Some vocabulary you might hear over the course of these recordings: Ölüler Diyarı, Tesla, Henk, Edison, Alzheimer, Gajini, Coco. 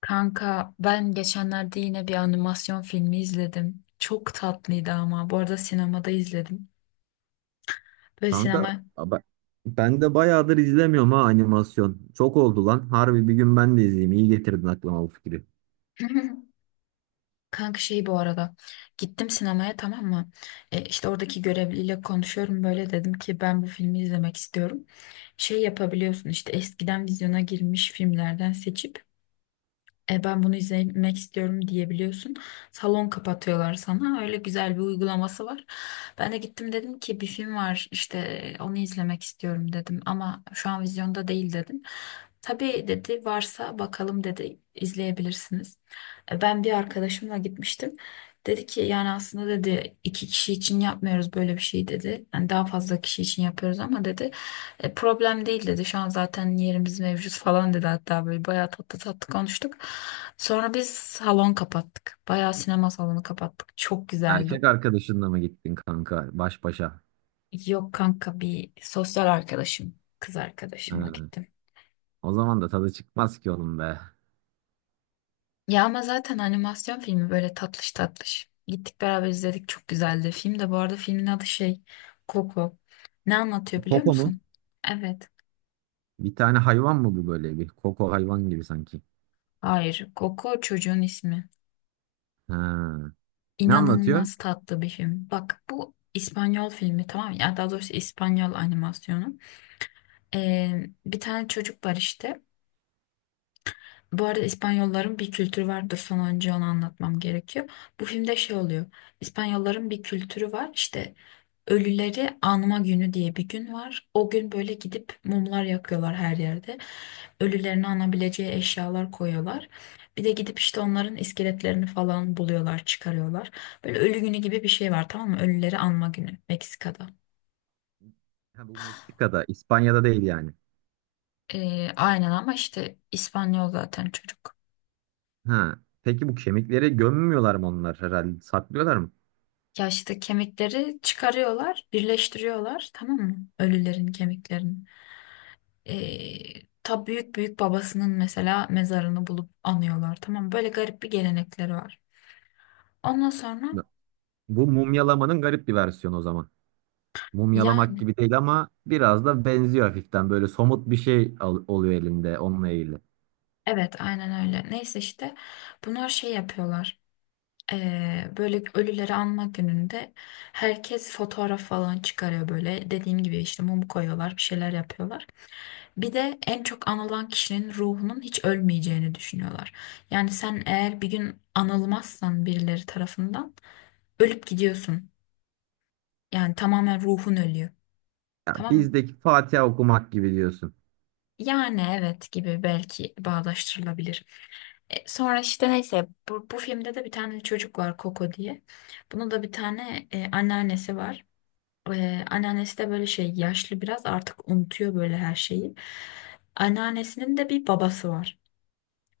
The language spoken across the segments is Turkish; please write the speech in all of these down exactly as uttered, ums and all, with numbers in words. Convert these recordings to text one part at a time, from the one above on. Kanka ben geçenlerde yine bir animasyon filmi izledim. Çok tatlıydı ama. Bu arada sinemada izledim. Böyle Kanka sinema... ben, ben de bayağıdır izlemiyorum ha animasyon. Çok oldu lan. Harbi bir gün ben de izleyeyim. İyi getirdin aklıma bu fikri. Kanka şey bu arada. Gittim sinemaya, tamam mı? E, işte oradaki görevliyle konuşuyorum. Böyle dedim ki ben bu filmi izlemek istiyorum. Şey yapabiliyorsun işte, eskiden vizyona girmiş filmlerden seçip E ben bunu izlemek istiyorum diyebiliyorsun. Salon kapatıyorlar sana. Öyle güzel bir uygulaması var. Ben de gittim, dedim ki bir film var işte, e, onu izlemek istiyorum dedim. Ama şu an vizyonda değil dedim. Tabii dedi, varsa bakalım dedi, izleyebilirsiniz. E, Ben bir arkadaşımla gitmiştim. Dedi ki yani aslında dedi iki kişi için yapmıyoruz böyle bir şey dedi. Yani daha fazla kişi için yapıyoruz ama dedi. E, problem değil dedi. Şu an zaten yerimiz mevcut falan dedi. Hatta böyle bayağı tatlı tatlı konuştuk. Sonra biz salon kapattık. Bayağı sinema salonu kapattık. Çok güzeldi. Erkek arkadaşınla mı gittin kanka baş başa? Yok kanka, bir sosyal arkadaşım, kız arkadaşımla Ha, gittim. o zaman da tadı çıkmaz ki oğlum be. Ya ama zaten animasyon filmi, böyle tatlış tatlış. Gittik beraber izledik. Çok güzeldi. Film de bu arada, filmin adı şey Coco. Ne anlatıyor biliyor Koko mu? musun? Evet. Bir tane hayvan mı bu böyle bir? Koko hayvan gibi sanki. Hayır. Coco çocuğun ismi. Ha. Ne anlatıyor? İnanılmaz tatlı bir film. Bak bu İspanyol filmi, tamam mı? Ya daha doğrusu İspanyol animasyonu. Ee, bir tane çocuk var işte. Bu arada İspanyolların bir kültürü vardır. Sana önce onu anlatmam gerekiyor. Bu filmde şey oluyor. İspanyolların bir kültürü var. İşte ölüleri anma günü diye bir gün var. O gün böyle gidip mumlar yakıyorlar her yerde. Ölülerini anabileceği eşyalar koyuyorlar. Bir de gidip işte onların iskeletlerini falan buluyorlar, çıkarıyorlar. Böyle ölü günü gibi bir şey var, tamam mı? Ölüleri anma günü Meksika'da. Ha, bu Meksika'da, İspanya'da değil yani. Ee, aynen ama işte İspanyol zaten çocuk. Ha. Peki bu kemikleri gömmüyorlar mı onlar herhalde? Saklıyorlar mı? Ya işte kemikleri çıkarıyorlar, birleştiriyorlar, tamam mı? Ölülerin kemiklerini. Ee, ta büyük büyük babasının mesela mezarını bulup anıyorlar, tamam mı? Böyle garip bir gelenekleri var. Ondan sonra Bu mumyalamanın garip bir versiyonu o zaman. Mumyalamak yani gibi değil ama biraz da benziyor hafiften. Böyle somut bir şey al- oluyor elinde onunla ilgili. evet aynen öyle. Neyse işte bunlar şey yapıyorlar. Ee, böyle ölüleri anma gününde herkes fotoğraf falan çıkarıyor böyle. Dediğim gibi işte mum koyuyorlar, bir şeyler yapıyorlar. Bir de en çok anılan kişinin ruhunun hiç ölmeyeceğini düşünüyorlar. Yani sen eğer bir gün anılmazsan birileri tarafından, ölüp gidiyorsun. Yani tamamen ruhun ölüyor. Ya Tamam mı? bizdeki Fatiha okumak gibi diyorsun. Yani evet gibi, belki bağdaştırılabilir. E, sonra işte neyse bu, bu filmde de bir tane çocuk var Coco diye. Bunun da bir tane e, anneannesi var. E, anneannesi de böyle şey yaşlı, biraz artık unutuyor böyle her şeyi. Anneannesinin de bir babası var.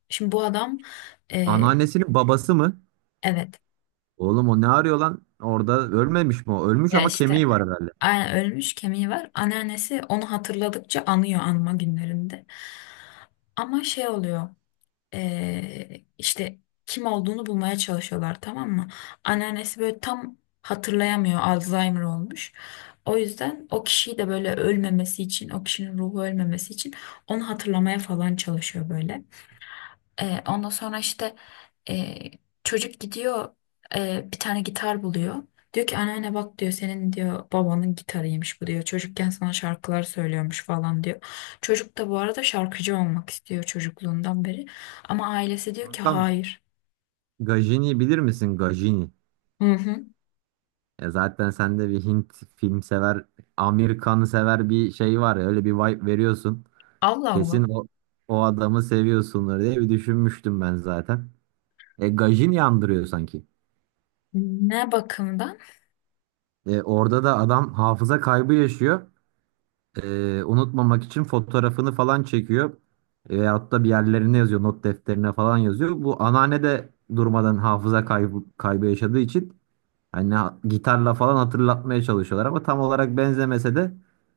Şimdi bu adam e, Anneannesinin babası mı? evet. Oğlum o ne arıyor lan? Orada ölmemiş mi o? Ölmüş Ya ama işte kemiği var herhalde. aynen ölmüş, kemiği var. Anneannesi onu hatırladıkça anıyor anma günlerinde. Ama şey oluyor. eee, işte kim olduğunu bulmaya çalışıyorlar, tamam mı? Anneannesi böyle tam hatırlayamıyor. Alzheimer olmuş. O yüzden o kişiyi de böyle ölmemesi için, o kişinin ruhu ölmemesi için onu hatırlamaya falan çalışıyor böyle. E, ondan sonra işte e, çocuk gidiyor e, bir tane gitar buluyor. Diyor ki anneanne bak diyor, senin diyor babanın gitarıymış bu diyor. Çocukken sana şarkılar söylüyormuş falan diyor. Çocuk da bu arada şarkıcı olmak istiyor çocukluğundan beri. Ama ailesi diyor ki Kankam hayır. Gajini bilir misin? Gajini. Hı hı. E zaten sende bir Hint film sever, Amerikan sever bir şey var ya. Öyle bir vibe veriyorsun. Allah Allah. Kesin o, o adamı seviyorsundur diye bir düşünmüştüm ben zaten. E Gajini andırıyor sanki. Ne bakımdan? E, orada da adam hafıza kaybı yaşıyor. E, unutmamak için fotoğrafını falan çekiyor. E, veyahut da bir yerlerine yazıyor, not defterine falan yazıyor. Bu anneanne de durmadan hafıza kaybı, kaybı yaşadığı için hani ha- gitarla falan hatırlatmaya çalışıyorlar ama tam olarak benzemese de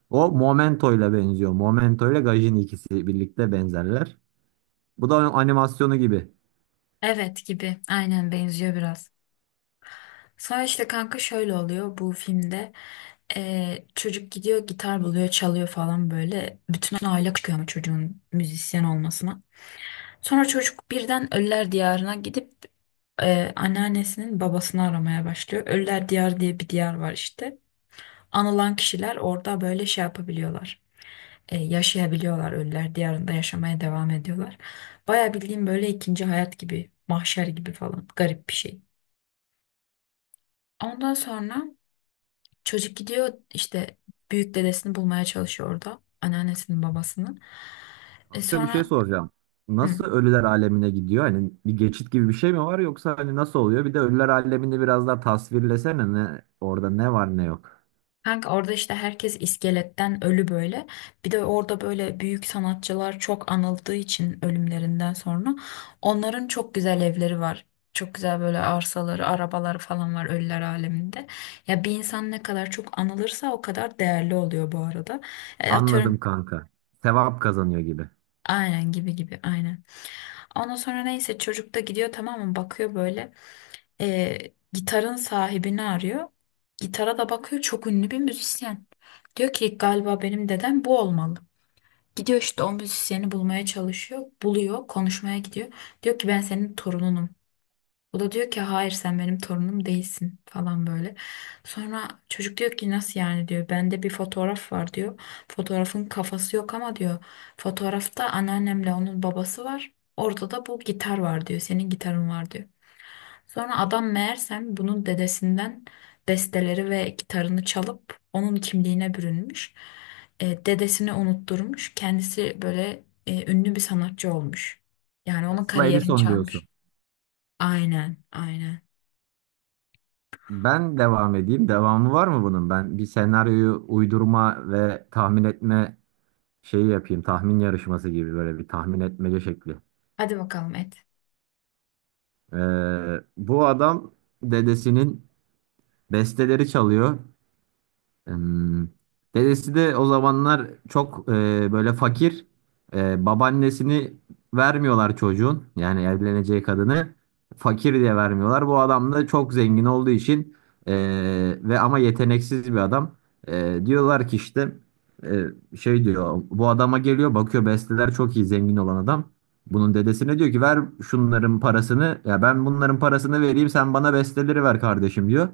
o Momento'yla benziyor. Momento'yla Gajin ikisi birlikte benzerler. Bu da animasyonu gibi. Evet gibi. Aynen benziyor biraz. Sonra işte kanka şöyle oluyor bu filmde. Ee, çocuk gidiyor gitar buluyor çalıyor falan böyle. Bütün aile çıkıyor ama çocuğun müzisyen olmasına. Sonra çocuk birden Ölüler Diyarı'na gidip e, anneannesinin babasını aramaya başlıyor. Ölüler Diyarı diye bir diyar var işte. Anılan kişiler orada böyle şey yapabiliyorlar. E, yaşayabiliyorlar, Ölüler Diyarı'nda yaşamaya devam ediyorlar. Baya bildiğim böyle ikinci hayat gibi, mahşer gibi falan, garip bir şey. Ondan sonra çocuk gidiyor işte büyük dedesini bulmaya çalışıyor orada. Anneannesinin babasının. E Kanka bir şey sonra soracağım. hı, Nasıl ölüler alemine gidiyor? Hani bir geçit gibi bir şey mi var yoksa hani nasıl oluyor? Bir de ölüler alemini biraz daha tasvirlesene ne orada ne var ne yok. kanka orada işte herkes iskeletten ölü böyle. Bir de orada böyle büyük sanatçılar çok anıldığı için ölümlerinden sonra onların çok güzel evleri var. Çok güzel böyle arsaları, arabaları falan var ölüler aleminde. Ya bir insan ne kadar çok anılırsa o kadar değerli oluyor bu arada. E, atıyorum... Anladım kanka. Sevap kazanıyor gibi. Aynen, gibi gibi aynen. Ondan sonra neyse çocuk da gidiyor, tamam mı, bakıyor böyle. Ee, Gitarın sahibini arıyor. Gitara da bakıyor, çok ünlü bir müzisyen. Diyor ki galiba benim dedem bu olmalı. Gidiyor işte o müzisyeni bulmaya çalışıyor. Buluyor, konuşmaya gidiyor. Diyor ki ben senin torununum. O da diyor ki hayır sen benim torunum değilsin falan böyle. Sonra çocuk diyor ki nasıl yani diyor. Bende bir fotoğraf var diyor. Fotoğrafın kafası yok ama diyor. Fotoğrafta anneannemle onun babası var. Orada da bu gitar var diyor. Senin gitarın var diyor. Sonra adam meğersem bunun dedesinden besteleri ve gitarını çalıp onun kimliğine bürünmüş. E, dedesini unutturmuş. Kendisi böyle e, ünlü bir sanatçı olmuş. Yani onun Tesla kariyerini Edison diyorsun. çalmış. Aynen, aynen. Ben devam edeyim. Devamı var mı bunun? Ben bir senaryoyu uydurma ve tahmin etme şeyi yapayım. Tahmin yarışması gibi böyle bir tahmin etmece şekli. Hadi bakalım et. Ee, bu adam dedesinin besteleri çalıyor. Hmm. Dedesi de o zamanlar çok e, böyle fakir. E, babaannesini vermiyorlar çocuğun. Yani evleneceği kadını fakir diye vermiyorlar. Bu adam da çok zengin olduğu için e, ve ama yeteneksiz bir adam. E, diyorlar ki işte e, şey diyor bu adama geliyor bakıyor besteler çok iyi zengin olan adam. Bunun dedesine diyor ki ver şunların parasını ya ben bunların parasını vereyim sen bana besteleri ver kardeşim diyor.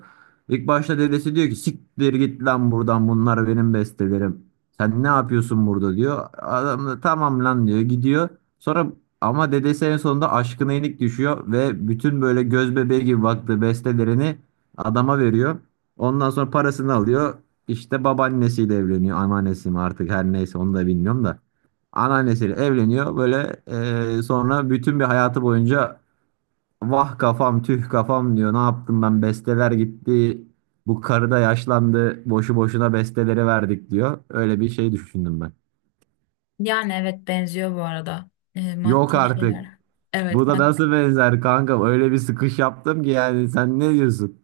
İlk başta dedesi diyor ki siktir git lan buradan bunlar benim bestelerim. Sen ne yapıyorsun burada diyor. Adam da tamam lan diyor gidiyor. Sonra ama dedesi en sonunda aşkına yenik düşüyor ve bütün böyle göz bebeği gibi baktığı bestelerini adama veriyor. Ondan sonra parasını alıyor. İşte babaannesiyle evleniyor. Anneannesi mi artık her neyse onu da bilmiyorum da. Anneannesiyle evleniyor. Böyle eee, sonra bütün bir hayatı boyunca vah kafam tüh kafam diyor. Ne yaptım ben besteler gitti. Bu karı da yaşlandı. Boşu boşuna besteleri verdik diyor. Öyle bir şey düşündüm ben. Yani evet benziyor bu arada. Ee, Yok Maddi şeyler. artık. Bu Evet da mad nasıl benzer kanka? Öyle bir sıkış yaptım ki yani sen ne diyorsun?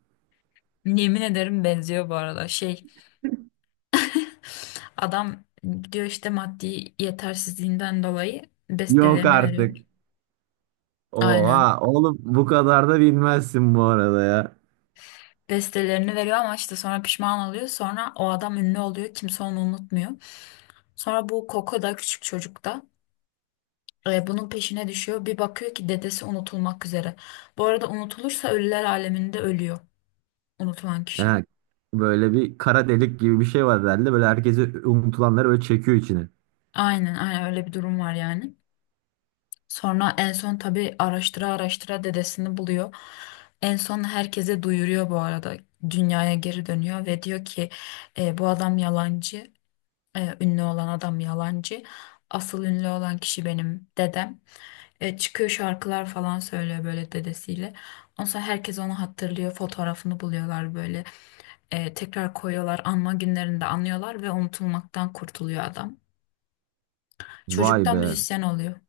Yemin ederim benziyor bu arada. Şey adam diyor işte maddi yetersizliğinden dolayı Yok bestelerini artık. veriyor. Aynen. Oha oğlum bu kadar da bilmezsin bu arada ya. Bestelerini veriyor ama işte sonra pişman oluyor. Sonra o adam ünlü oluyor. Kimse onu unutmuyor. Sonra bu Koko da, küçük çocuk da e, bunun peşine düşüyor. Bir bakıyor ki dedesi unutulmak üzere. Bu arada unutulursa ölüler aleminde ölüyor unutulan kişi. Yani böyle bir kara delik gibi bir şey var herhalde. Böyle herkesi unutulanları böyle çekiyor içine. Aynen aynen öyle bir durum var yani. Sonra en son tabii araştıra araştıra dedesini buluyor. En son herkese duyuruyor bu arada. Dünyaya geri dönüyor ve diyor ki "E, bu adam yalancı. E, ünlü olan adam yalancı. Asıl ünlü olan kişi benim dedem." E, çıkıyor şarkılar falan söylüyor böyle dedesiyle. Ondan sonra herkes onu hatırlıyor. Fotoğrafını buluyorlar böyle. E, tekrar koyuyorlar. Anma günlerinde anıyorlar ve unutulmaktan kurtuluyor adam. Vay Çocuktan be. müzisyen oluyor.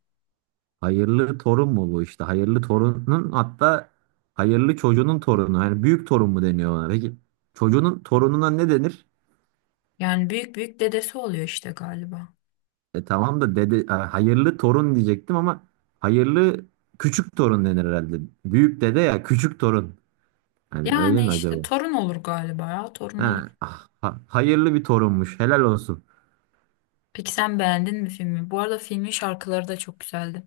Hayırlı torun mu bu işte? Hayırlı torunun hatta hayırlı çocuğunun torunu. Hani büyük torun mu deniyor ona? Peki çocuğunun torununa ne denir? Yani büyük büyük dedesi oluyor işte galiba. E tamam da dede e, hayırlı torun diyecektim ama hayırlı küçük torun denir herhalde. Büyük dede ya küçük torun. Hani öyle Yani mi acaba? işte torun olur galiba, ya torun olur. Ha, ah, ha- Hayırlı bir torunmuş. Helal olsun. Peki sen beğendin mi filmi? Bu arada filmin şarkıları da çok güzeldi.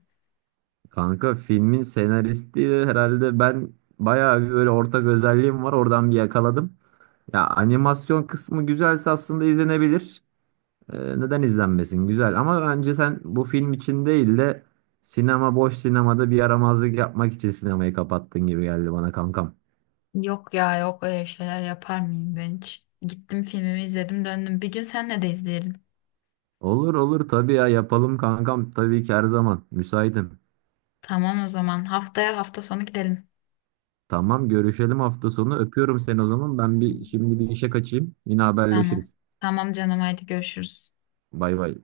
Kanka filmin senaristi de herhalde ben bayağı bir böyle ortak özelliğim var. Oradan bir yakaladım. Ya animasyon kısmı güzelse aslında izlenebilir. Ee, neden izlenmesin? Güzel ama bence sen bu film için değil de sinema boş sinemada bir yaramazlık yapmak için sinemayı kapattın gibi geldi bana kankam. Yok ya yok, öyle şeyler yapar mıyım ben hiç? Gittim filmimi izledim döndüm. Bir gün senle de izleyelim. Olur olur tabii ya yapalım kankam tabii ki her zaman müsaitim. Tamam o zaman haftaya hafta sonu gidelim. Tamam görüşelim hafta sonu öpüyorum seni o zaman ben bir şimdi bir işe kaçayım yine Tamam. haberleşiriz. Tamam canım haydi görüşürüz. Bay bay.